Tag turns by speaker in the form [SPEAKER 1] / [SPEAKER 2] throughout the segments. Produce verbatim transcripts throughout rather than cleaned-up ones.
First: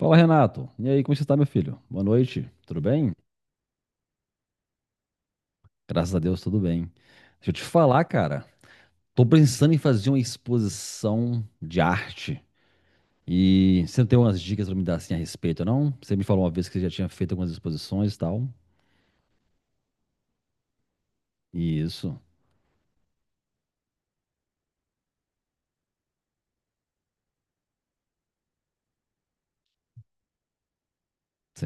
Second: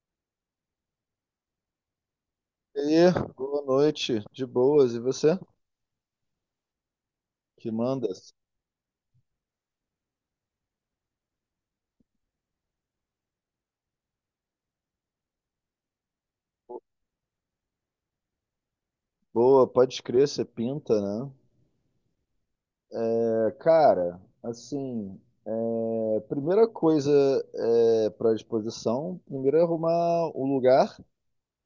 [SPEAKER 1] Fala, Renato. E aí, como você está, meu filho? Boa noite. Tudo
[SPEAKER 2] E
[SPEAKER 1] bem?
[SPEAKER 2] aí, boa noite, de boas, e você?
[SPEAKER 1] Graças a Deus, tudo bem. Deixa eu te
[SPEAKER 2] Que
[SPEAKER 1] falar,
[SPEAKER 2] mandas?
[SPEAKER 1] cara. Tô pensando em fazer uma exposição de arte. E você não tem umas dicas pra me dar assim a respeito, não? Você me falou uma vez que você já tinha feito algumas exposições e tal.
[SPEAKER 2] Boa, pode crer, você pinta, né?
[SPEAKER 1] E isso,
[SPEAKER 2] É, cara, assim, é, primeira coisa é para disposição, primeiro é arrumar o lugar,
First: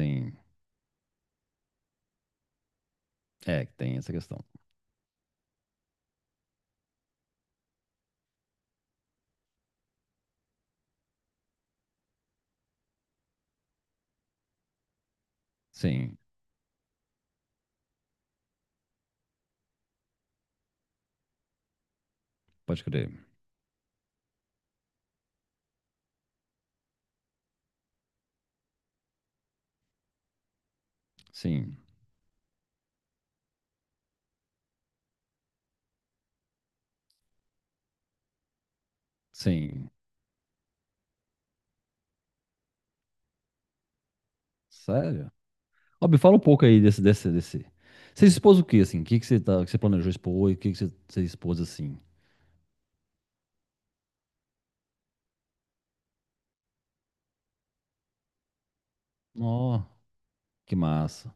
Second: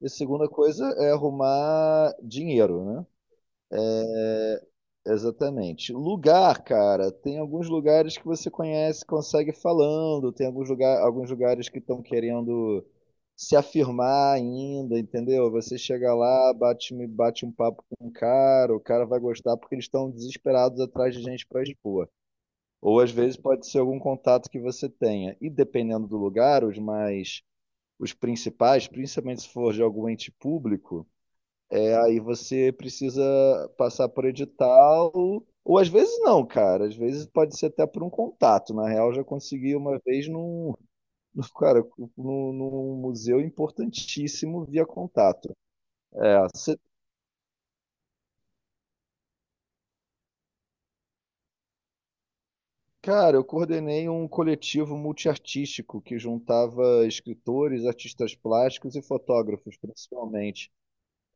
[SPEAKER 2] e segunda coisa é arrumar dinheiro, né?
[SPEAKER 1] É, que tem essa questão.
[SPEAKER 2] Exatamente. Lugar, cara, tem alguns lugares que você conhece, consegue falando, tem alguns, lugar, alguns lugares que estão querendo se afirmar ainda, entendeu? Você chega
[SPEAKER 1] Sim,
[SPEAKER 2] lá, bate, bate um papo com o cara, o cara vai gostar porque eles estão desesperados atrás de gente para expor.
[SPEAKER 1] pode
[SPEAKER 2] Ou
[SPEAKER 1] crer.
[SPEAKER 2] às vezes pode ser algum contato que você tenha. E dependendo do lugar, os mais, os principais, principalmente se for de algum ente público.
[SPEAKER 1] Sim,
[SPEAKER 2] É, aí você precisa passar por edital, ou às vezes não, cara. Às vezes pode ser até por um contato. Na real, eu já consegui
[SPEAKER 1] sim.
[SPEAKER 2] uma vez num, num- cara, num, num museu importantíssimo via
[SPEAKER 1] Sério?
[SPEAKER 2] contato.
[SPEAKER 1] Ó, me fala um
[SPEAKER 2] É,
[SPEAKER 1] pouco
[SPEAKER 2] cê-
[SPEAKER 1] aí desse, desse, desse. Você expôs o quê, assim? O que que você tá, que você planejou expor e o que que você, você expôs assim?
[SPEAKER 2] cara, eu coordenei um coletivo multiartístico que juntava escritores, artistas plásticos e fotógrafos,
[SPEAKER 1] Ó,
[SPEAKER 2] principalmente.
[SPEAKER 1] que massa.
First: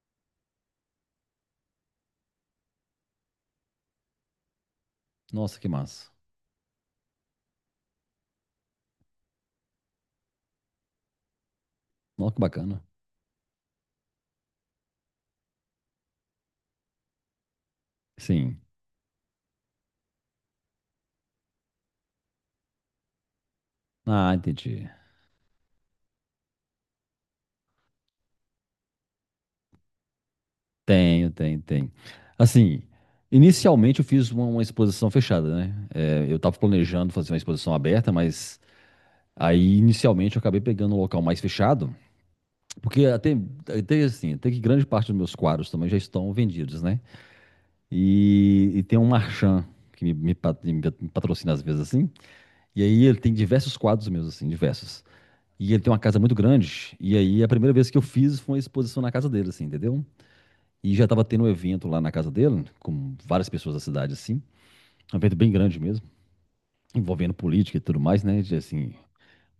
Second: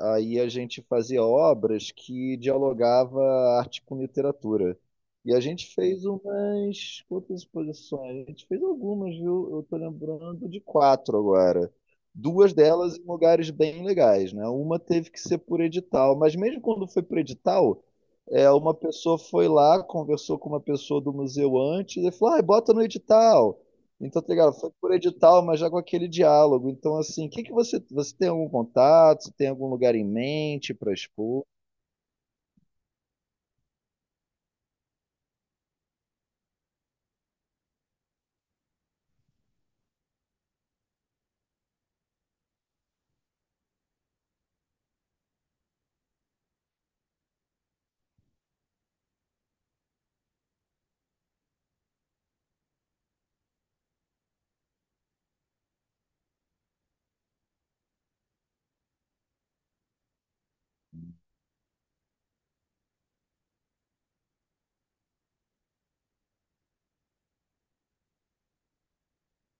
[SPEAKER 2] Ah, aí a gente fazia obras que dialogava arte com literatura. E a
[SPEAKER 1] Nossa, que
[SPEAKER 2] gente fez
[SPEAKER 1] massa.
[SPEAKER 2] umas quantas exposições? A gente fez algumas, viu? Eu tô lembrando de quatro agora.
[SPEAKER 1] Nossa, que
[SPEAKER 2] Duas
[SPEAKER 1] bacana.
[SPEAKER 2] delas em lugares bem legais, né? Uma teve que ser por edital, mas mesmo quando foi por edital, é,
[SPEAKER 1] Sim.
[SPEAKER 2] uma pessoa foi lá, conversou com uma pessoa do museu antes e falou: ah, bota no edital. Então, tá
[SPEAKER 1] Ah,
[SPEAKER 2] ligado? Foi
[SPEAKER 1] entendi.
[SPEAKER 2] por edital, mas já com aquele diálogo. Então, assim, o que que você, você tem algum contato? Você tem algum lugar em mente para
[SPEAKER 1] Tenho,
[SPEAKER 2] expor?
[SPEAKER 1] tem, tem. Assim, inicialmente eu fiz uma, uma exposição fechada, né? É, eu tava planejando fazer uma exposição aberta, mas aí inicialmente eu acabei pegando um local mais fechado, porque até, até assim, até que grande parte dos meus quadros também já estão vendidos, né? E, e tem um marchand que me, me pat- me patrocina às vezes assim, e aí ele tem diversos quadros meus, assim, diversos. E ele tem uma casa muito grande. E aí a primeira vez que eu fiz foi uma exposição na casa dele, assim, entendeu? E já tava tendo um evento lá na casa dele, com várias pessoas da cidade, assim. Um evento bem grande mesmo, envolvendo política e tudo mais, né? de, Assim.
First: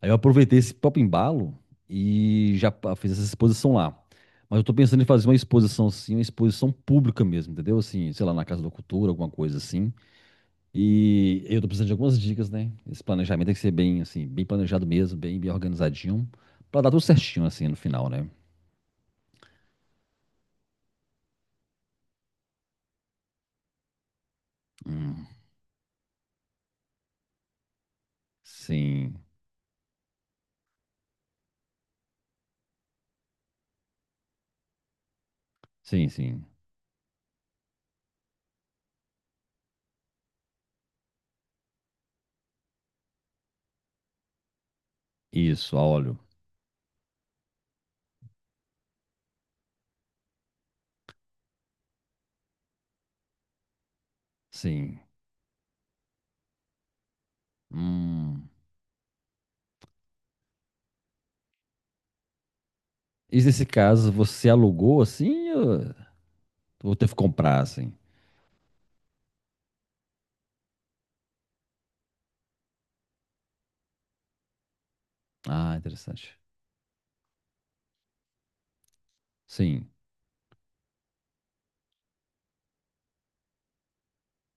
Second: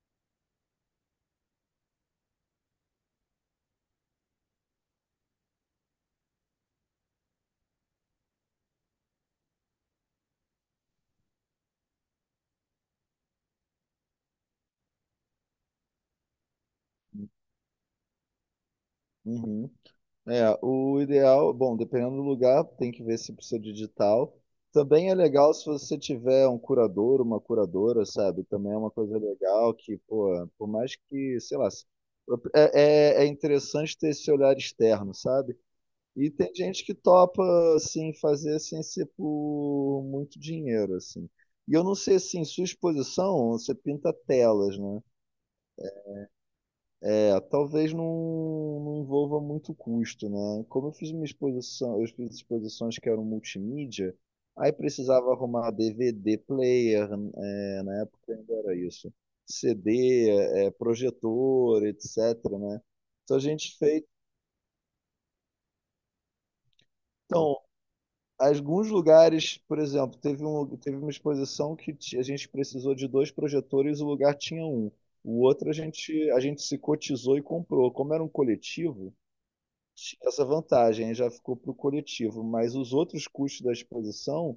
[SPEAKER 1] Aí eu aproveitei esse próprio embalo e já pa- fiz essa exposição lá. Mas eu tô pensando em fazer uma exposição, assim, uma exposição pública mesmo, entendeu? Assim, sei lá, na Casa da Cultura, alguma coisa assim. E eu tô precisando de algumas dicas, né? Esse planejamento tem que ser bem, assim, bem planejado mesmo, bem, bem organizadinho, pra dar tudo certinho, assim, no final, né?
[SPEAKER 2] Uhum. É, o ideal, bom, dependendo do lugar, tem que ver se precisa de digital. Também é
[SPEAKER 1] Hum,
[SPEAKER 2] legal se você tiver um curador, uma curadora, sabe? Também é uma coisa
[SPEAKER 1] sim,
[SPEAKER 2] legal que, pô, por mais que, sei lá, se- é, é é interessante ter esse olhar externo, sabe?
[SPEAKER 1] sim,
[SPEAKER 2] E
[SPEAKER 1] sim.
[SPEAKER 2] tem gente que topa, assim, fazer sem ser por muito dinheiro, assim. E eu não sei, assim, sua exposição, você pinta telas, né?
[SPEAKER 1] Isso, a óleo.
[SPEAKER 2] É, talvez não, não envolva muito custo, né? Como eu fiz uma exposição, eu fiz exposições que eram multimídia, aí
[SPEAKER 1] Sim.
[SPEAKER 2] precisava arrumar D V D player, é, na época
[SPEAKER 1] Hum.
[SPEAKER 2] ainda era isso, C D, é, projetor, etc, né? Então a
[SPEAKER 1] E nesse
[SPEAKER 2] gente fez...
[SPEAKER 1] caso, você alugou assim ou ou teve que
[SPEAKER 2] Então,
[SPEAKER 1] comprar assim?
[SPEAKER 2] alguns lugares, por exemplo, teve um, teve uma exposição que ti- a gente precisou de dois projetores, o lugar tinha um. O outro a
[SPEAKER 1] Ah,
[SPEAKER 2] gente,
[SPEAKER 1] interessante.
[SPEAKER 2] a gente se cotizou e comprou. Como era um coletivo,
[SPEAKER 1] Sim,
[SPEAKER 2] tinha essa vantagem, já ficou para o coletivo. Mas os outros custos da exposição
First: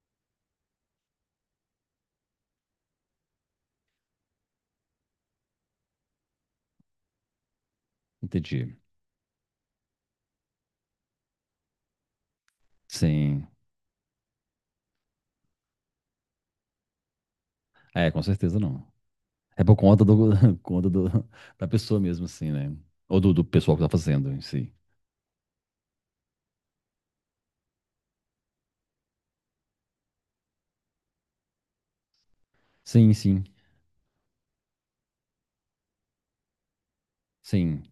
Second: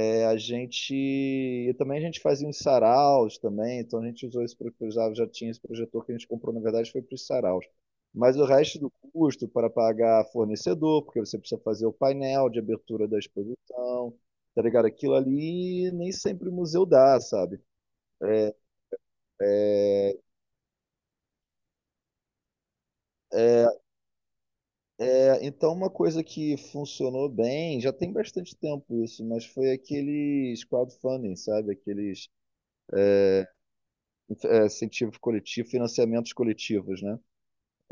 [SPEAKER 2] é, A gente. E também a gente fazia uns saraus também, então a gente usou esse projetor, já tinha esse projetor que a gente comprou, na verdade, foi para os saraus. Mas o
[SPEAKER 1] entendi.
[SPEAKER 2] resto do custo para pagar fornecedor, porque você precisa fazer o painel de abertura da
[SPEAKER 1] Sim.
[SPEAKER 2] exposição, tá ligado? Aquilo ali nem sempre o museu dá, sabe?
[SPEAKER 1] É, com certeza não. É por conta do, conta do, da pessoa mesmo, assim, né? Ou do, do pessoal que tá fazendo em si.
[SPEAKER 2] É, então, uma coisa que funcionou bem, já tem bastante tempo isso, mas foi aqueles crowdfunding, sabe? Aqueles
[SPEAKER 1] Sim, sim,
[SPEAKER 2] é, incentivos coletivos, financiamentos coletivos, né?
[SPEAKER 1] sim.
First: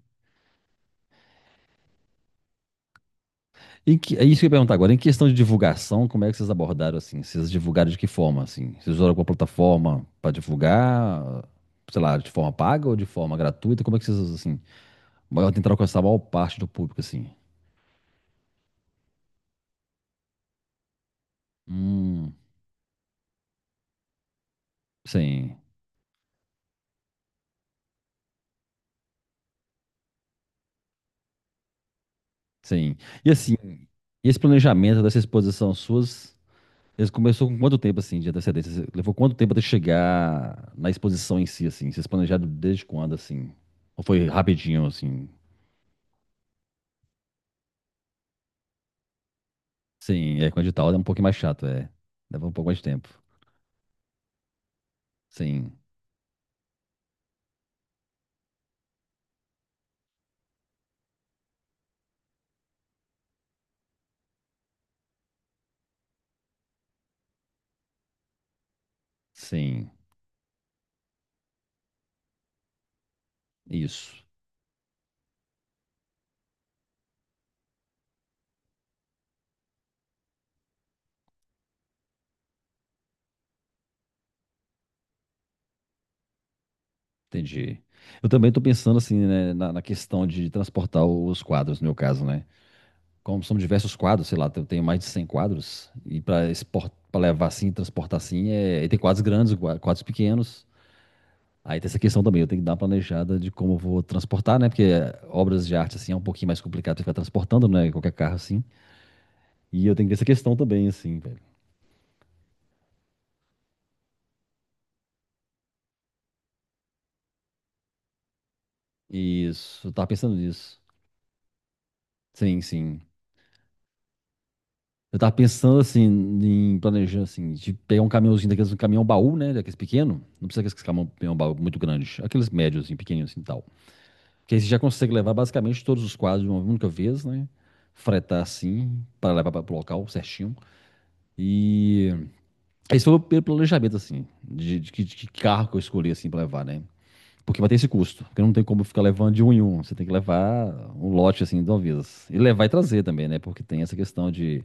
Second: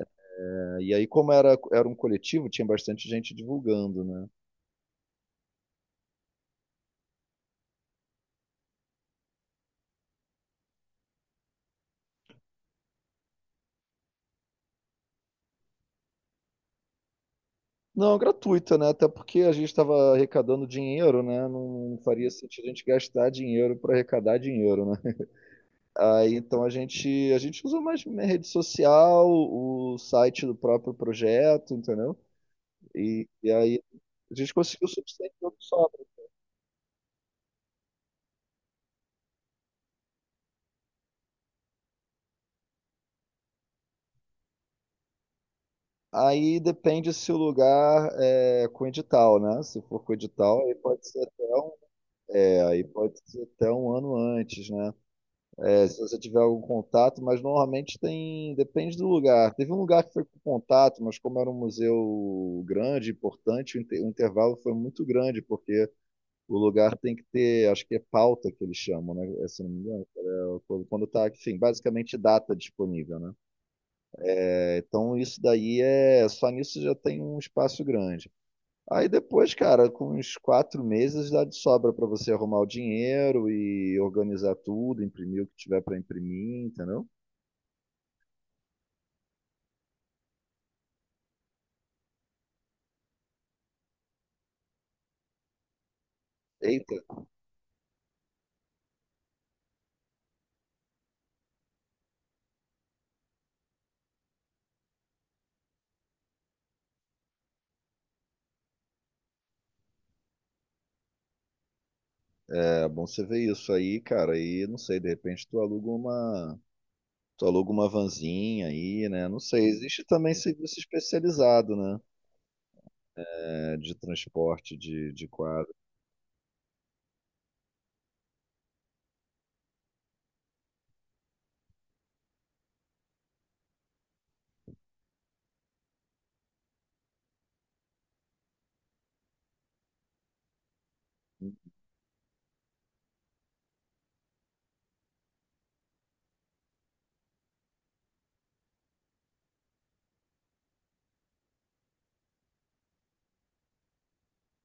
[SPEAKER 2] E aí, como era, era um coletivo, tinha bastante gente
[SPEAKER 1] Em
[SPEAKER 2] divulgando,
[SPEAKER 1] que, é
[SPEAKER 2] né?
[SPEAKER 1] isso que eu ia perguntar agora. Em questão de divulgação, como é que vocês abordaram assim? Vocês divulgaram de que forma assim? Vocês usaram alguma plataforma para divulgar, sei lá, de forma paga ou de forma gratuita? Como é que vocês assim, tentaram alcançar a maior parte do público assim?
[SPEAKER 2] Não, gratuita, né? Até porque a gente estava arrecadando dinheiro, né? Não, não faria
[SPEAKER 1] Hum,
[SPEAKER 2] sentido a gente gastar dinheiro para arrecadar dinheiro, né?
[SPEAKER 1] sim,
[SPEAKER 2] Aí, então a gente a gente usa mais minha rede social, o site do próprio projeto, entendeu?
[SPEAKER 1] sim.
[SPEAKER 2] E,
[SPEAKER 1] E
[SPEAKER 2] e
[SPEAKER 1] assim,
[SPEAKER 2] aí a
[SPEAKER 1] esse
[SPEAKER 2] gente conseguiu
[SPEAKER 1] planejamento dessa
[SPEAKER 2] subsistir todo
[SPEAKER 1] exposição
[SPEAKER 2] sobra.
[SPEAKER 1] suas, eles começou com quanto tempo assim de antecedência? Cê- Levou quanto tempo até chegar na exposição em si assim? Vocês planejaram desde quando assim? Ou foi rapidinho assim?
[SPEAKER 2] Aí depende se o lugar é com edital, né? Se for com
[SPEAKER 1] Sim, é com
[SPEAKER 2] edital, aí
[SPEAKER 1] edital é um
[SPEAKER 2] pode ser
[SPEAKER 1] pouquinho mais
[SPEAKER 2] até
[SPEAKER 1] chato,
[SPEAKER 2] um,
[SPEAKER 1] é. Leva um
[SPEAKER 2] é,
[SPEAKER 1] pouco mais
[SPEAKER 2] aí
[SPEAKER 1] de tempo.
[SPEAKER 2] pode ser até um ano antes, né?
[SPEAKER 1] Sim,
[SPEAKER 2] É, se você tiver algum contato, mas normalmente tem, depende do lugar. Teve um lugar que foi com contato, mas como era um museu grande, importante, o, inte- o intervalo foi muito grande, porque o lugar tem que ter, acho que é pauta que eles chamam, né? É, se não me
[SPEAKER 1] sim,
[SPEAKER 2] engano, é quando quando tá, enfim, basicamente data disponível, né?
[SPEAKER 1] isso.
[SPEAKER 2] É, então isso daí é, só nisso já tem um espaço grande. Aí depois, cara, com uns quatro meses dá de sobra para você arrumar o dinheiro e organizar tudo, imprimir o que tiver para imprimir, entendeu?
[SPEAKER 1] Entendi. Eu também tô pensando assim, né, na, na questão de transportar os quadros, no meu caso, né? Como são diversos quadros, sei lá, eu tenho mais de cem quadros, e para exportar,
[SPEAKER 2] Eita,
[SPEAKER 1] para levar assim, transportar assim, é, e tem quadros grandes, gua- quadros pequenos. Aí tem essa questão também, eu tenho que dar uma planejada de como eu vou transportar, né? Porque obras de arte assim é um pouquinho mais complicado de ficar transportando, né? Qualquer carro assim. E eu tenho que ter essa questão também, assim, velho.
[SPEAKER 2] é bom você ver isso aí, cara. E não sei, de repente tu aluga uma, tu aluga uma vanzinha aí, né? Não sei.
[SPEAKER 1] Isso, eu
[SPEAKER 2] Existe
[SPEAKER 1] tava pensando
[SPEAKER 2] também serviço
[SPEAKER 1] nisso.
[SPEAKER 2] especializado, né?
[SPEAKER 1] Sim, sim.
[SPEAKER 2] É, de transporte de,
[SPEAKER 1] Eu
[SPEAKER 2] de
[SPEAKER 1] tava
[SPEAKER 2] quadro.
[SPEAKER 1] pensando assim, em planejar assim, de pegar um caminhãozinho daqueles, um caminhão baú, né? Daqueles pequeno. Não precisa daqueles caminhão, caminhão baú muito grande. Aqueles médios, assim, pequenininhos assim e tal. Que aí você já consegue levar basicamente todos os quadros de uma única vez, né? Fretar assim, para levar para o local certinho. E esse foi o meu planejamento, assim, de, de que de que carro que eu escolhi, assim, para levar, né? Porque vai ter esse custo. Porque não tem como ficar levando de um em um. Você tem que levar um lote, assim, de uma vez. E levar e trazer também, né? Porque tem essa questão de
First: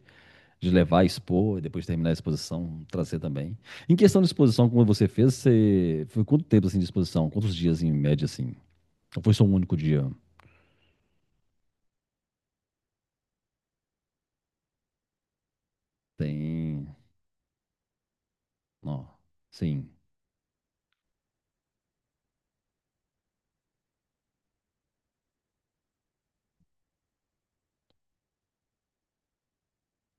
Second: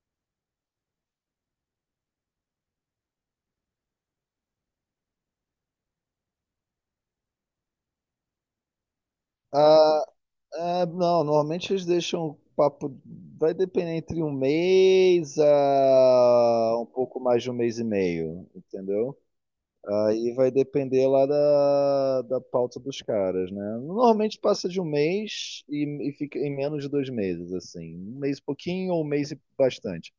[SPEAKER 1] De levar, expor, e depois terminar a exposição, trazer também. Em questão de exposição, como você fez, você foi quanto tempo assim de exposição? Quantos dias em média assim? Ou foi só um único
[SPEAKER 2] Ah,
[SPEAKER 1] dia?
[SPEAKER 2] ah, não, normalmente eles deixam o papo. Vai depender entre um mês a um
[SPEAKER 1] Tem.
[SPEAKER 2] pouco mais de um mês e meio,
[SPEAKER 1] Ó,
[SPEAKER 2] entendeu?
[SPEAKER 1] sim.
[SPEAKER 2] Aí vai depender lá da, da pauta dos caras, né? Normalmente passa de um mês e, e fica em menos de dois meses, assim. Um mês e pouquinho ou um mês e bastante.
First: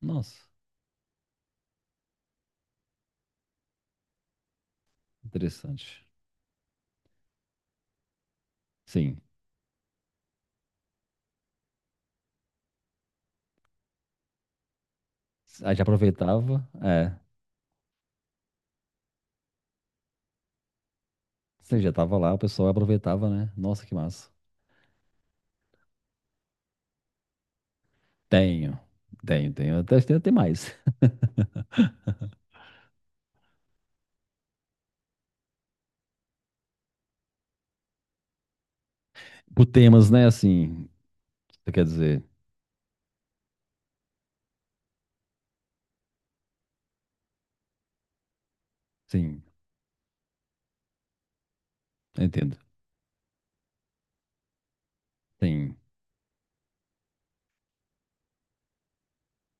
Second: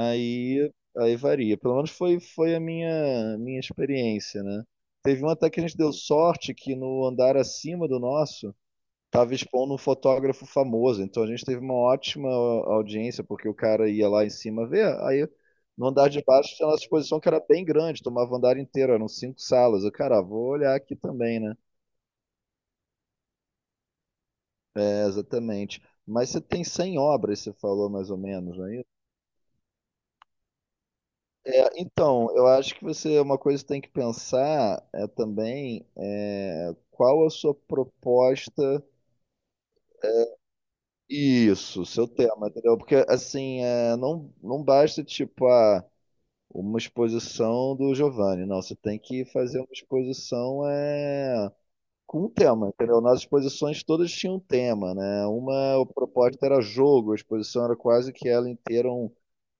[SPEAKER 1] Nossa,
[SPEAKER 2] aí varia. Pelo menos foi, foi a minha, minha experiência, né? Teve um até que a gente deu
[SPEAKER 1] interessante.
[SPEAKER 2] sorte que no andar acima do nosso
[SPEAKER 1] Sim.
[SPEAKER 2] tava expondo um fotógrafo famoso, então a gente teve uma ótima audiência, porque o cara ia lá em cima ver, aí
[SPEAKER 1] Aí já
[SPEAKER 2] no andar de baixo
[SPEAKER 1] aproveitava,
[SPEAKER 2] tinha a nossa
[SPEAKER 1] é.
[SPEAKER 2] exposição que era bem grande, tomava o andar inteiro, eram cinco salas. Eu, cara, vou olhar aqui também, né?
[SPEAKER 1] Você já tava lá, o pessoal aproveitava, né? Nossa, que massa.
[SPEAKER 2] É, exatamente. Mas você tem cem obras, você falou mais ou menos, não é
[SPEAKER 1] Tenho,
[SPEAKER 2] isso?
[SPEAKER 1] tenho, tenho. Até, tem até mais.
[SPEAKER 2] É, então, eu acho que você, uma coisa que tem que pensar é também é, qual a sua proposta,
[SPEAKER 1] Por temas, né? Assim, você quer
[SPEAKER 2] isso, seu
[SPEAKER 1] dizer.
[SPEAKER 2] tema, entendeu? Porque, assim, é, não, não basta, tipo, ah, uma exposição do Giovanni. Não, você tem que
[SPEAKER 1] Sim,
[SPEAKER 2] fazer uma exposição é,
[SPEAKER 1] eu
[SPEAKER 2] com um
[SPEAKER 1] entendo.
[SPEAKER 2] tema, entendeu? Nas exposições todas tinham um tema, né?
[SPEAKER 1] Sim,
[SPEAKER 2] Uma, a proposta era jogo, a exposição era quase que ela inteira um,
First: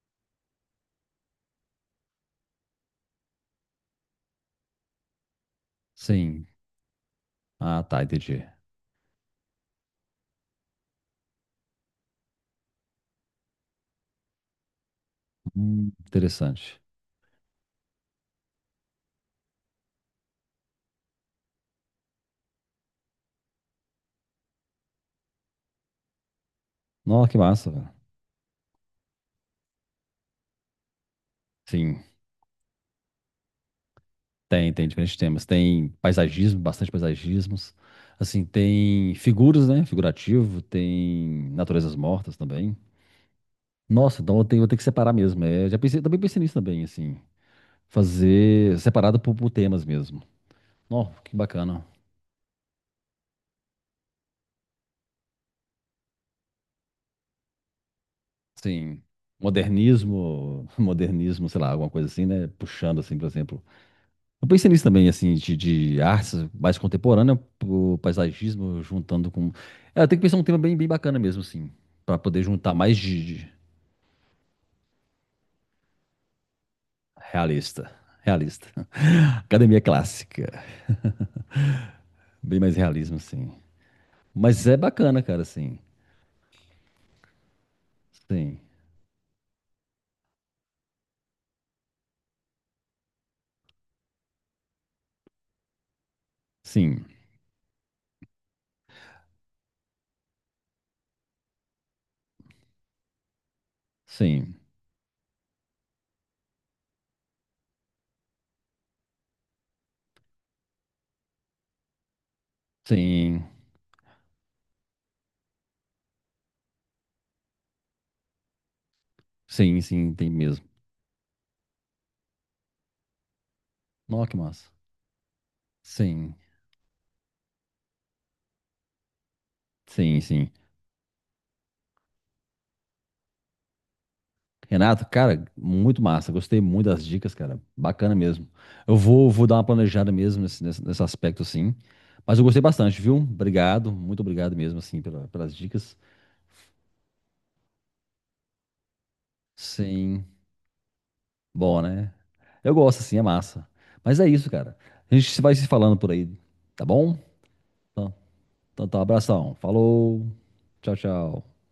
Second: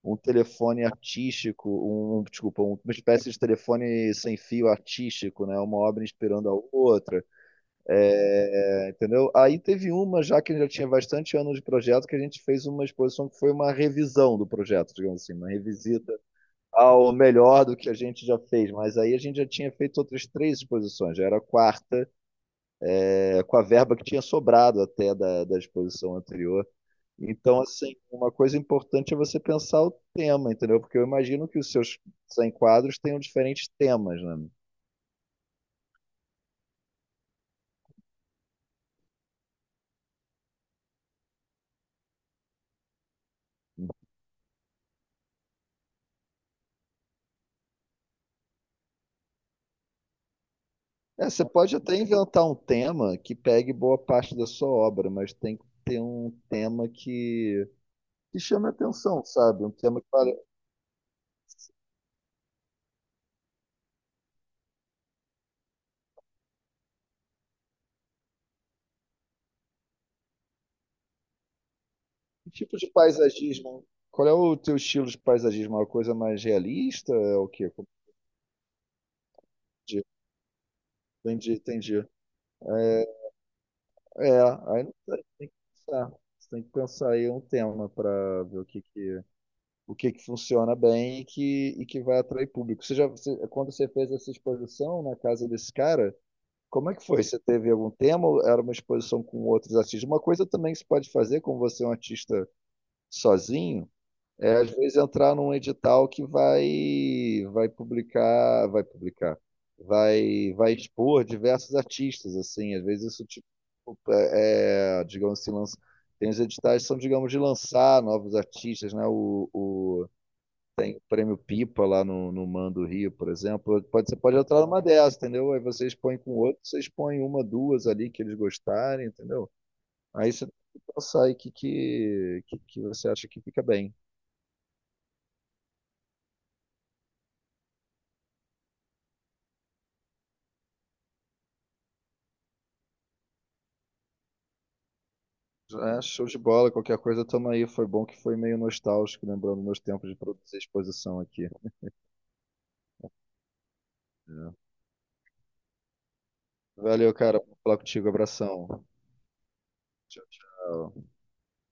[SPEAKER 2] um telefone artístico, um, um, desculpa, um- uma espécie de telefone sem fio artístico, né? Uma obra
[SPEAKER 1] sim.
[SPEAKER 2] inspirando a outra,
[SPEAKER 1] Ah, tá, entendi.
[SPEAKER 2] né? Entendeu? Aí teve uma, já que já tinha bastante anos de projeto, que a gente fez uma exposição que foi uma revisão do projeto, digamos assim, uma
[SPEAKER 1] Hum,
[SPEAKER 2] revisita
[SPEAKER 1] interessante.
[SPEAKER 2] ao melhor do que a gente já fez, mas aí a gente já tinha feito outras três exposições, já era a quarta, é, com a verba que tinha sobrado até da, da exposição anterior.
[SPEAKER 1] Nossa, que
[SPEAKER 2] Então,
[SPEAKER 1] massa, velho.
[SPEAKER 2] assim, uma coisa importante é você pensar o tema, entendeu? Porque eu imagino que os seus
[SPEAKER 1] Sim,
[SPEAKER 2] cem quadros tenham diferentes temas, né?
[SPEAKER 1] tem, tem diferentes temas. Tem paisagismo, bastante paisagismos. Assim, tem figuras, né? Figurativo, tem naturezas mortas também. Nossa, então eu tenho, vou ter que separar mesmo. É, já pensei, também pensei nisso também, assim. Fazer separado por, por temas mesmo. Ó,
[SPEAKER 2] É,
[SPEAKER 1] que
[SPEAKER 2] você pode
[SPEAKER 1] bacana.
[SPEAKER 2] até inventar um tema que pegue boa parte da sua obra, mas tem que ter um tema que, que chame a
[SPEAKER 1] Sim.
[SPEAKER 2] atenção, sabe? Um tema que vale.
[SPEAKER 1] Modernismo, modernismo, sei lá, alguma coisa assim, né? Puxando, assim, por exemplo. Eu pensei nisso também, assim, de, de artes mais contemporânea, o paisagismo, juntando com. É, tem que pensar um tema bem, bem bacana mesmo, assim, para poder
[SPEAKER 2] Que
[SPEAKER 1] juntar
[SPEAKER 2] tipo de
[SPEAKER 1] mais de, de
[SPEAKER 2] paisagismo? Qual é o teu estilo de paisagismo? É uma coisa mais realista? É o quê? Como
[SPEAKER 1] realista. Realista. Academia clássica.
[SPEAKER 2] entendi. Entendi.
[SPEAKER 1] Bem mais realismo, assim.
[SPEAKER 2] É,
[SPEAKER 1] Mas é
[SPEAKER 2] aí não
[SPEAKER 1] bacana,
[SPEAKER 2] sei,
[SPEAKER 1] cara,
[SPEAKER 2] tem que
[SPEAKER 1] assim.
[SPEAKER 2] pensar. Você tem que pensar aí um tema para ver
[SPEAKER 1] Sim.
[SPEAKER 2] o que que, o que que funciona bem e que, e que vai atrair público. Você já, você- quando você fez essa exposição na casa desse cara, como é que
[SPEAKER 1] Sim.
[SPEAKER 2] foi? Você teve algum tema? Ou era uma exposição com outros artistas? Uma coisa também que você pode fazer, como você é um artista sozinho, é,
[SPEAKER 1] Sim.
[SPEAKER 2] às vezes entrar num edital que vai vai publicar, vai publicar, vai vai expor diversos artistas assim, às vezes isso
[SPEAKER 1] Sim.
[SPEAKER 2] tipo é, é, digamos assim, lança, tem os editais que são, digamos, de lançar novos artistas, né? O,
[SPEAKER 1] Sim,
[SPEAKER 2] o-
[SPEAKER 1] sim, tem mesmo.
[SPEAKER 2] tem o Prêmio Pipa lá no, no Man do Rio, por exemplo. Pode, você
[SPEAKER 1] Nossa, que
[SPEAKER 2] pode entrar
[SPEAKER 1] massa.
[SPEAKER 2] numa dessas, entendeu? Aí você expõe com
[SPEAKER 1] Sim.
[SPEAKER 2] outro, você expõe uma, duas ali que eles gostarem, entendeu?
[SPEAKER 1] Sim,
[SPEAKER 2] Aí você
[SPEAKER 1] sim.
[SPEAKER 2] tem que pensar aí que, que, que que você acha que fica bem.
[SPEAKER 1] Renato, cara, muito massa. Gostei muito das dicas, cara. Bacana mesmo. Eu vou, vou dar uma planejada mesmo nesse, nesse, nesse aspecto, assim. Mas eu gostei bastante, viu? Obrigado, muito obrigado mesmo, assim, pela- pelas dicas.
[SPEAKER 2] É, show de bola, qualquer coisa tamo aí. Foi bom que foi meio nostálgico, lembrando meus tempos de
[SPEAKER 1] Sim,
[SPEAKER 2] produzir exposição aqui.
[SPEAKER 1] bom, né? Eu gosto, assim, é massa. Mas é isso,
[SPEAKER 2] É.
[SPEAKER 1] cara. A gente vai se falando por aí, tá
[SPEAKER 2] Valeu,
[SPEAKER 1] bom?
[SPEAKER 2] cara, por falar contigo.
[SPEAKER 1] Então,
[SPEAKER 2] Abração.
[SPEAKER 1] então tá, abração.
[SPEAKER 2] Tchau,
[SPEAKER 1] Falou. Tchau,
[SPEAKER 2] tchau.
[SPEAKER 1] tchau.